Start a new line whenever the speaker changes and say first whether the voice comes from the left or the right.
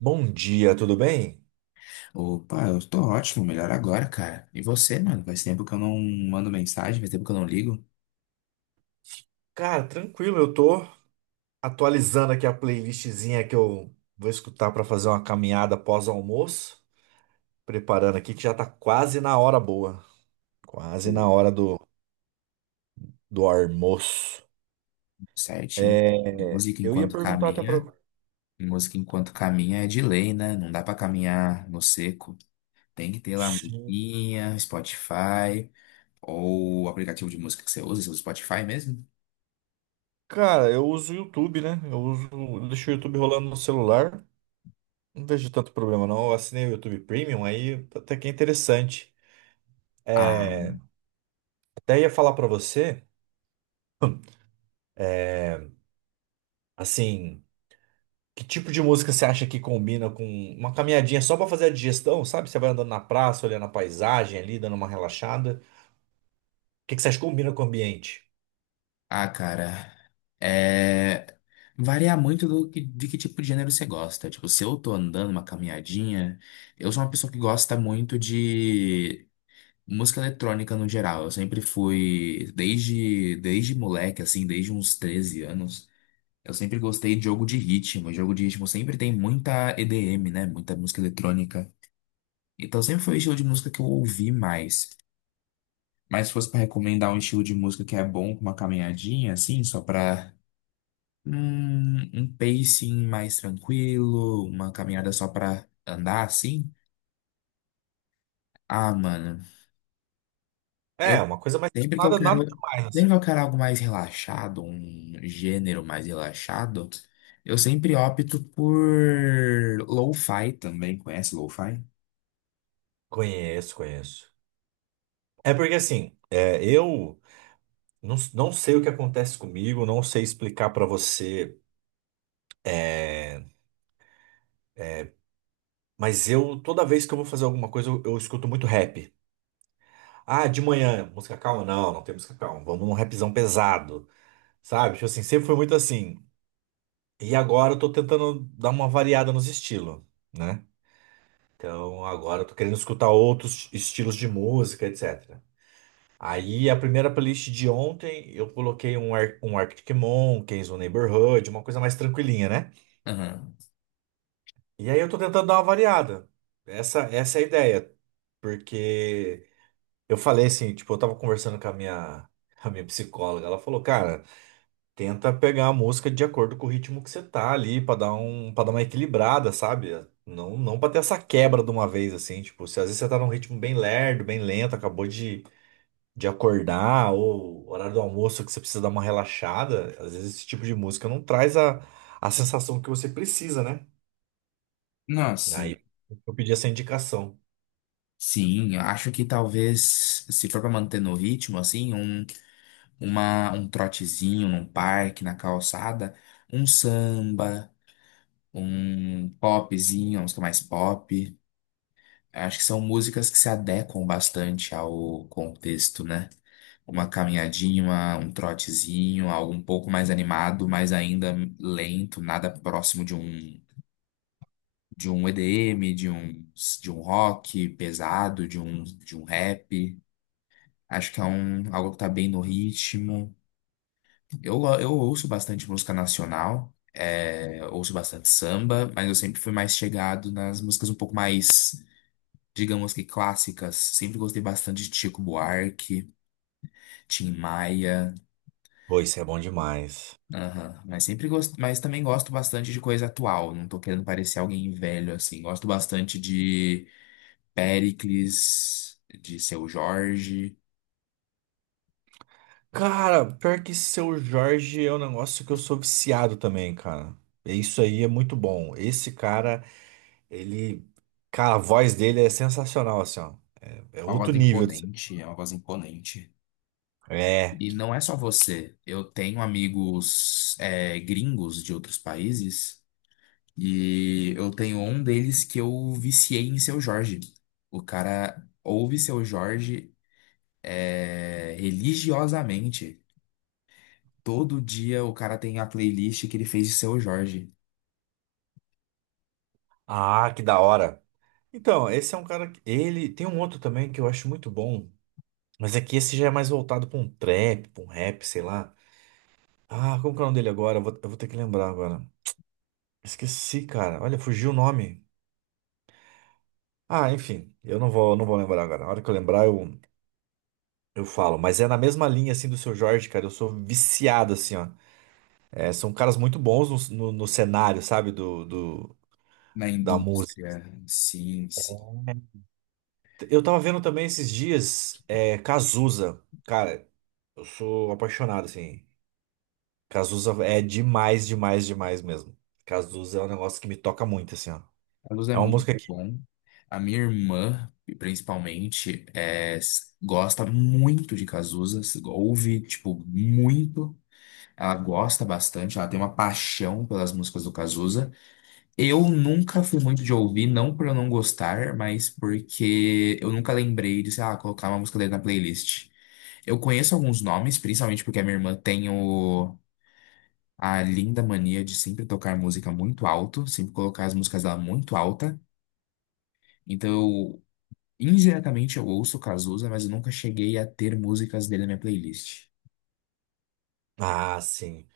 right: Bom dia, tudo bem?
left: Opa, eu tô ótimo, melhor agora, cara. E você, mano? Faz tempo que eu não mando mensagem, faz tempo que eu não ligo.
right: Cara, tranquilo, eu tô atualizando aqui a playlistzinha que eu vou escutar pra fazer uma caminhada pós-almoço, preparando aqui que já tá quase na hora boa, quase
left: Tudo
right: na hora do almoço.
left: certinho.
right: É,
left: Música
right: eu ia
left: enquanto
right: perguntar até pra.
left: caminha, música enquanto caminha é de lei, né? Não dá pra caminhar no seco. Tem que ter lá
right: Sim.
left: musiquinha, Spotify, ou o aplicativo de música que você usa, seu Spotify mesmo.
right: Cara, eu uso o YouTube, né? Eu uso, eu deixo o YouTube rolando no celular. Não vejo tanto problema, não. Eu assinei o YouTube Premium, aí até que é interessante.
left: Ah,
right: É, até ia falar pra você, assim. Que tipo de música você acha que combina com uma caminhadinha só pra fazer a digestão, sabe? Você vai andando na praça, olhando a paisagem ali, dando uma relaxada. O que que você acha que combina com o ambiente?
left: ah, cara, é... varia muito de que tipo de gênero você gosta. Tipo, se eu tô andando uma caminhadinha, eu sou uma pessoa que gosta muito de música eletrônica no geral. Eu sempre fui, desde moleque, assim, desde uns 13 anos, eu sempre gostei de jogo de ritmo. Jogo de ritmo sempre tem muita EDM, né? Muita música eletrônica. Então sempre foi o estilo de música que eu ouvi mais. Mas se fosse pra recomendar um estilo de música que é bom com uma caminhadinha, assim, só pra. Um pacing mais tranquilo, uma caminhada só pra andar assim? Ah, mano,
right: É,
left: eu
right: uma coisa mais
left: sempre que eu
right: nada, nada
left: quero,
right: demais.
left: sempre
right: Assim.
left: que eu quero algo mais relaxado, um gênero mais relaxado, eu sempre opto por lo-fi também. Conhece lo-fi?
right: Conheço, conheço. É porque assim, é, eu não sei o que acontece comigo, não sei explicar pra você, é, mas eu toda vez que eu vou fazer alguma coisa, eu escuto muito rap. Ah, de manhã, música calma? Não, não tem música calma. Vamos num rapzão pesado, sabe? Tipo assim, sempre foi muito assim. E agora eu tô tentando dar uma variada nos estilos, né? Então agora eu tô querendo escutar outros estilos de música, etc. Aí a primeira playlist de ontem eu coloquei um, Ar um Arctic Monkeys, um Neighborhood, uma coisa mais tranquilinha, né?
left: Aham.
right: E aí eu tô tentando dar uma variada. Essa é a ideia. Porque eu falei assim, tipo, eu tava conversando com a minha psicóloga, ela falou, cara. Tenta pegar a música de acordo com o ritmo que você tá ali, pra dar um, para dar uma equilibrada, sabe? Não, não para ter essa quebra de uma vez assim, tipo, se às vezes você tá num ritmo bem lerdo, bem lento, acabou de acordar ou horário do almoço que você precisa dar uma relaxada, às vezes esse tipo de música não traz a sensação que você precisa, né?
left: Não, sim.
right: Aí eu pedi essa indicação.
left: Sim, eu acho que talvez, se for pra manter no ritmo, assim, um trotezinho num parque, na calçada, um samba, um popzinho, uma música mais pop. Acho que são músicas que se adequam bastante ao contexto, né? Uma caminhadinha, um trotezinho, algo um pouco mais animado, mas ainda lento, nada próximo de um EDM, de um rock pesado, de um rap. Acho que é um algo que tá bem no ritmo. Eu ouço bastante música nacional. É, ouço bastante samba, mas eu sempre fui mais chegado nas músicas um pouco mais, digamos, que clássicas. Sempre gostei bastante de Chico Buarque, Tim Maia,
right: Pô, isso é bom demais.
left: aham. Mas sempre gosto, mas também gosto bastante de coisa atual. Não tô querendo parecer alguém velho assim. Gosto bastante de Péricles, de Seu Jorge.
right: Cara, pior que Seu Jorge é um negócio que eu sou viciado também, cara. Isso aí é muito bom. Esse cara ele, cara, a voz dele é sensacional, assim, ó. É
left: É uma
right: outro
left: voz
right: nível.
left: imponente, é uma voz imponente.
right: É.
left: E não é só você. Eu tenho amigos, é, gringos de outros países e eu tenho um deles que eu viciei em Seu Jorge. O cara ouve Seu Jorge, é, religiosamente. Todo dia o cara tem a playlist que ele fez de Seu Jorge,
right: Ah, que da hora. Então, esse é um cara que ele tem um outro também que eu acho muito bom, mas é que esse já é mais voltado pra um trap, pra um rap, sei lá. Ah, como que é o nome dele agora? Eu vou ter que lembrar agora. Esqueci, cara. Olha, fugiu o nome. Ah, enfim, eu não vou lembrar agora. Na hora que eu lembrar, eu falo. Mas é na mesma linha, assim, do Seu Jorge, cara. Eu sou viciado, assim, ó. É, são caras muito bons no cenário, sabe?
left: na
right: Da música.
left: indústria. Sim, sim.
right: Eu tava vendo também esses dias, é, Cazuza. Cara, eu sou apaixonado, assim. Cazuza é demais, demais, demais mesmo. Cazuza é um negócio que me toca muito, assim, ó.
left: A Luz é
right: É uma
left: muito
right: música que.
left: bom. A minha irmã, principalmente, gosta muito de Cazuza. Ouve, tipo, muito. Ela gosta bastante. Ela tem uma paixão pelas músicas do Cazuza. Eu nunca fui muito de ouvir, não por eu não gostar, mas porque eu nunca lembrei de, sei lá, colocar uma música dele na playlist. Eu conheço alguns nomes, principalmente porque a minha irmã tem o, a linda mania de sempre tocar música muito alto, sempre colocar as músicas dela muito alta. Então, eu- indiretamente eu ouço Cazuza, mas eu nunca cheguei a ter músicas dele na minha playlist.
right: Ah, sim.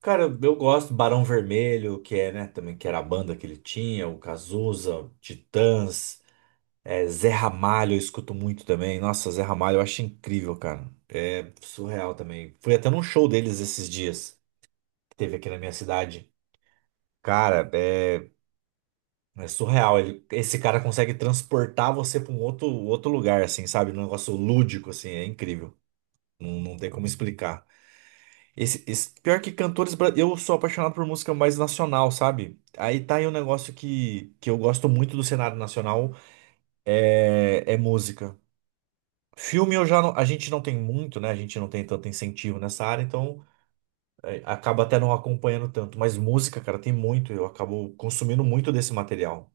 right: Cara, eu gosto do Barão Vermelho, que é, né, também, que era a banda que ele tinha, o Cazuza, Titãs, é, Zé Ramalho, eu escuto muito também. Nossa, Zé Ramalho eu acho incrível, cara. É surreal também. Fui até num show deles esses dias, que teve aqui na minha cidade. Cara, é, é surreal. Ele, esse cara consegue transportar você pra um outro, outro lugar, assim, sabe? Um negócio lúdico, assim, é incrível. Não, não tem como explicar. Pior que cantores. Eu sou apaixonado por música mais nacional, sabe? Aí tá aí um negócio que eu gosto muito do cenário nacional: é, é música. Filme eu já não- A gente não tem muito, né? A gente não tem tanto incentivo nessa área, então acaba até não acompanhando tanto. Mas música, cara, tem muito. Eu acabo consumindo muito desse material.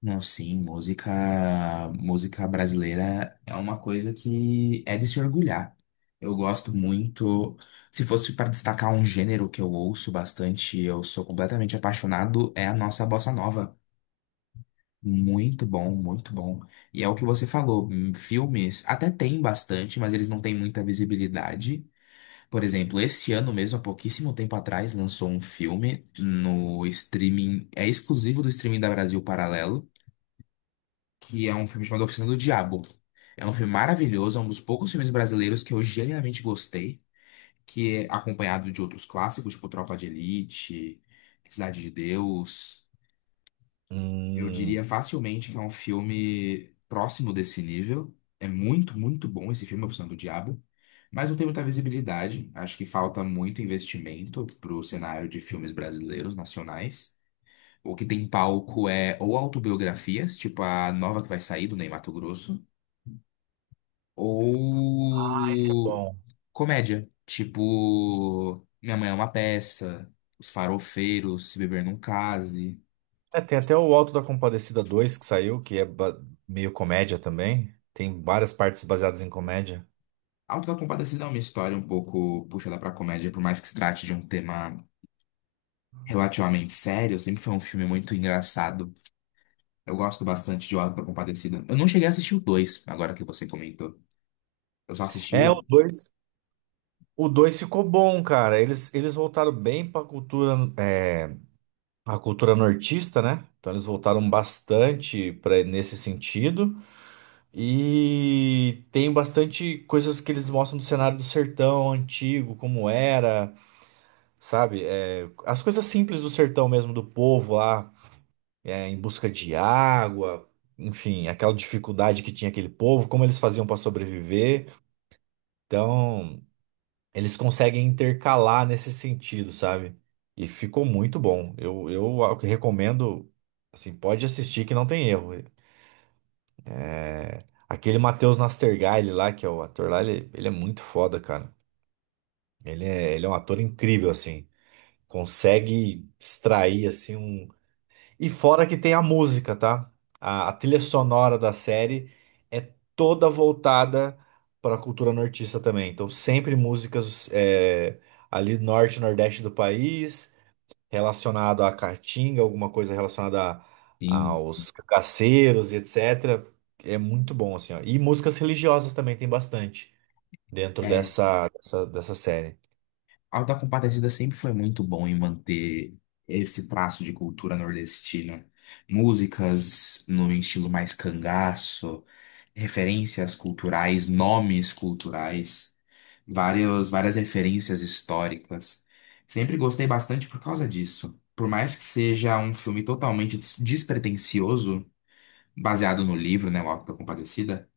left: Não, sim, música brasileira é uma coisa que é de se orgulhar. Eu gosto muito. Se fosse para destacar um gênero que eu ouço bastante, eu sou completamente apaixonado, é a nossa bossa nova. Muito bom, muito bom. E é o que você falou, filmes até tem bastante, mas eles não têm muita visibilidade. Por exemplo, esse ano mesmo, há pouquíssimo tempo atrás, lançou um filme no streaming, é exclusivo do streaming da Brasil Paralelo, que é um filme chamado Oficina do Diabo. É um filme maravilhoso, é um dos poucos filmes brasileiros que eu genuinamente gostei, que é acompanhado de outros clássicos, tipo Tropa de Elite, Cidade de Deus. Eu
right: Hum.
left: diria facilmente que é um filme próximo desse nível. É muito, muito bom esse filme, A Profissão do Diabo. Mas não tem muita visibilidade. Acho que falta muito investimento para o cenário de filmes brasileiros, nacionais. O que tem em palco é ou autobiografias, tipo a nova que vai sair do Ney Matogrosso,
right: Ah, esse é
left: ou
right: bom.
left: comédia, tipo Minha Mãe é uma Peça, Os Farofeiros, Se Beber Não Case.
right: É, tem até o Alto da Compadecida 2 que saiu, que é meio comédia também. Tem várias partes baseadas em comédia.
left: Autocompadecida é uma história um pouco puxada pra comédia, por mais que se trate de um tema relativamente sério, sempre foi um filme muito engraçado. Eu gosto bastante de Autocompadecida. Eu não cheguei a assistir o dois, agora que você comentou. Eu só assisti o
right: É, o
left: um.
right: 2, O 2 ficou bom, cara. Eles voltaram bem pra cultura, é, a cultura nortista, né? Então eles voltaram bastante para nesse sentido. E tem bastante coisas que eles mostram do cenário do sertão antigo, como era, sabe? É, as coisas simples do sertão mesmo, do povo lá. É, em busca de água, enfim, aquela dificuldade que tinha aquele povo, como eles faziam para sobreviver. Então, eles conseguem intercalar nesse sentido, sabe? E ficou muito bom. Eu recomendo, assim, pode assistir que não tem erro. Aquele Matheus Nastergaile lá, que é o ator lá, ele é muito foda, cara. Ele é um ator incrível, assim. Consegue extrair, assim, um e fora que tem a música, tá? A trilha sonora da série é toda voltada para a cultura nortista também. Então, sempre músicas é, ali do norte, e nordeste do país, relacionado à caatinga, alguma coisa relacionada
left: Sim.
right: aos cacaceiros e etc. É muito bom, assim, ó. E músicas religiosas também tem bastante dentro
left: É,
right: dessa série.
left: Autocompadecida sempre foi muito bom em manter esse traço de cultura nordestina. Músicas no estilo mais cangaço, referências culturais, nomes culturais, várias referências históricas. Sempre gostei bastante por causa disso. Por mais que seja um filme totalmente despretensioso, baseado no livro, né, O Auto da Compadecida,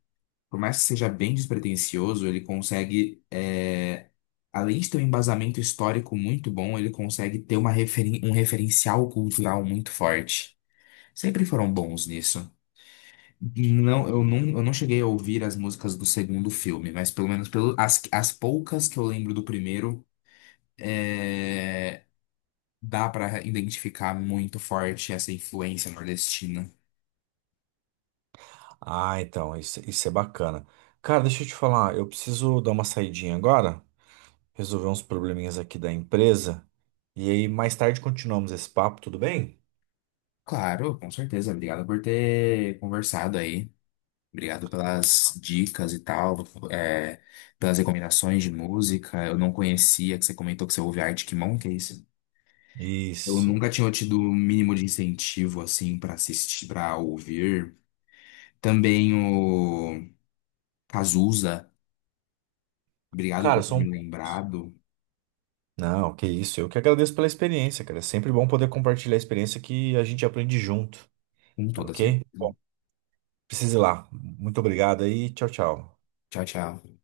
left: por mais que seja bem despretensioso, ele consegue, é, além de ter um embasamento histórico muito bom, ele consegue ter uma um referencial cultural muito forte. Sempre foram bons nisso. Não, eu não cheguei a ouvir as músicas do segundo filme, mas pelo menos pelo, as poucas que eu lembro do primeiro, é, dá pra identificar muito forte essa influência nordestina.
right: Ah, então, isso é bacana. Cara, deixa eu te falar, eu preciso dar uma saidinha agora. Resolver uns probleminhas aqui da empresa. E aí, mais tarde continuamos esse papo, tudo bem?
left: Claro, com certeza. Obrigado por ter conversado aí. Obrigado pelas dicas e tal, é, pelas recomendações de música. Eu não conhecia, que você comentou que você ouve Arctic Monkeys. Eu
right: Isso.
left: nunca tinha tido o mínimo de incentivo assim pra assistir, para ouvir. Também o Cazuza. Obrigado por
right: Cara,
left: ter me
right: são poucos.
left: lembrado.
right: Não, que isso. Eu que agradeço pela experiência, cara. É sempre bom poder compartilhar a experiência que a gente aprende junto,
left: Com
right: tá
left: toda
right: ok?
left: certeza.
right: Bom, precise ir lá. Muito obrigado aí. Tchau, tchau.
left: Tchau, tchau.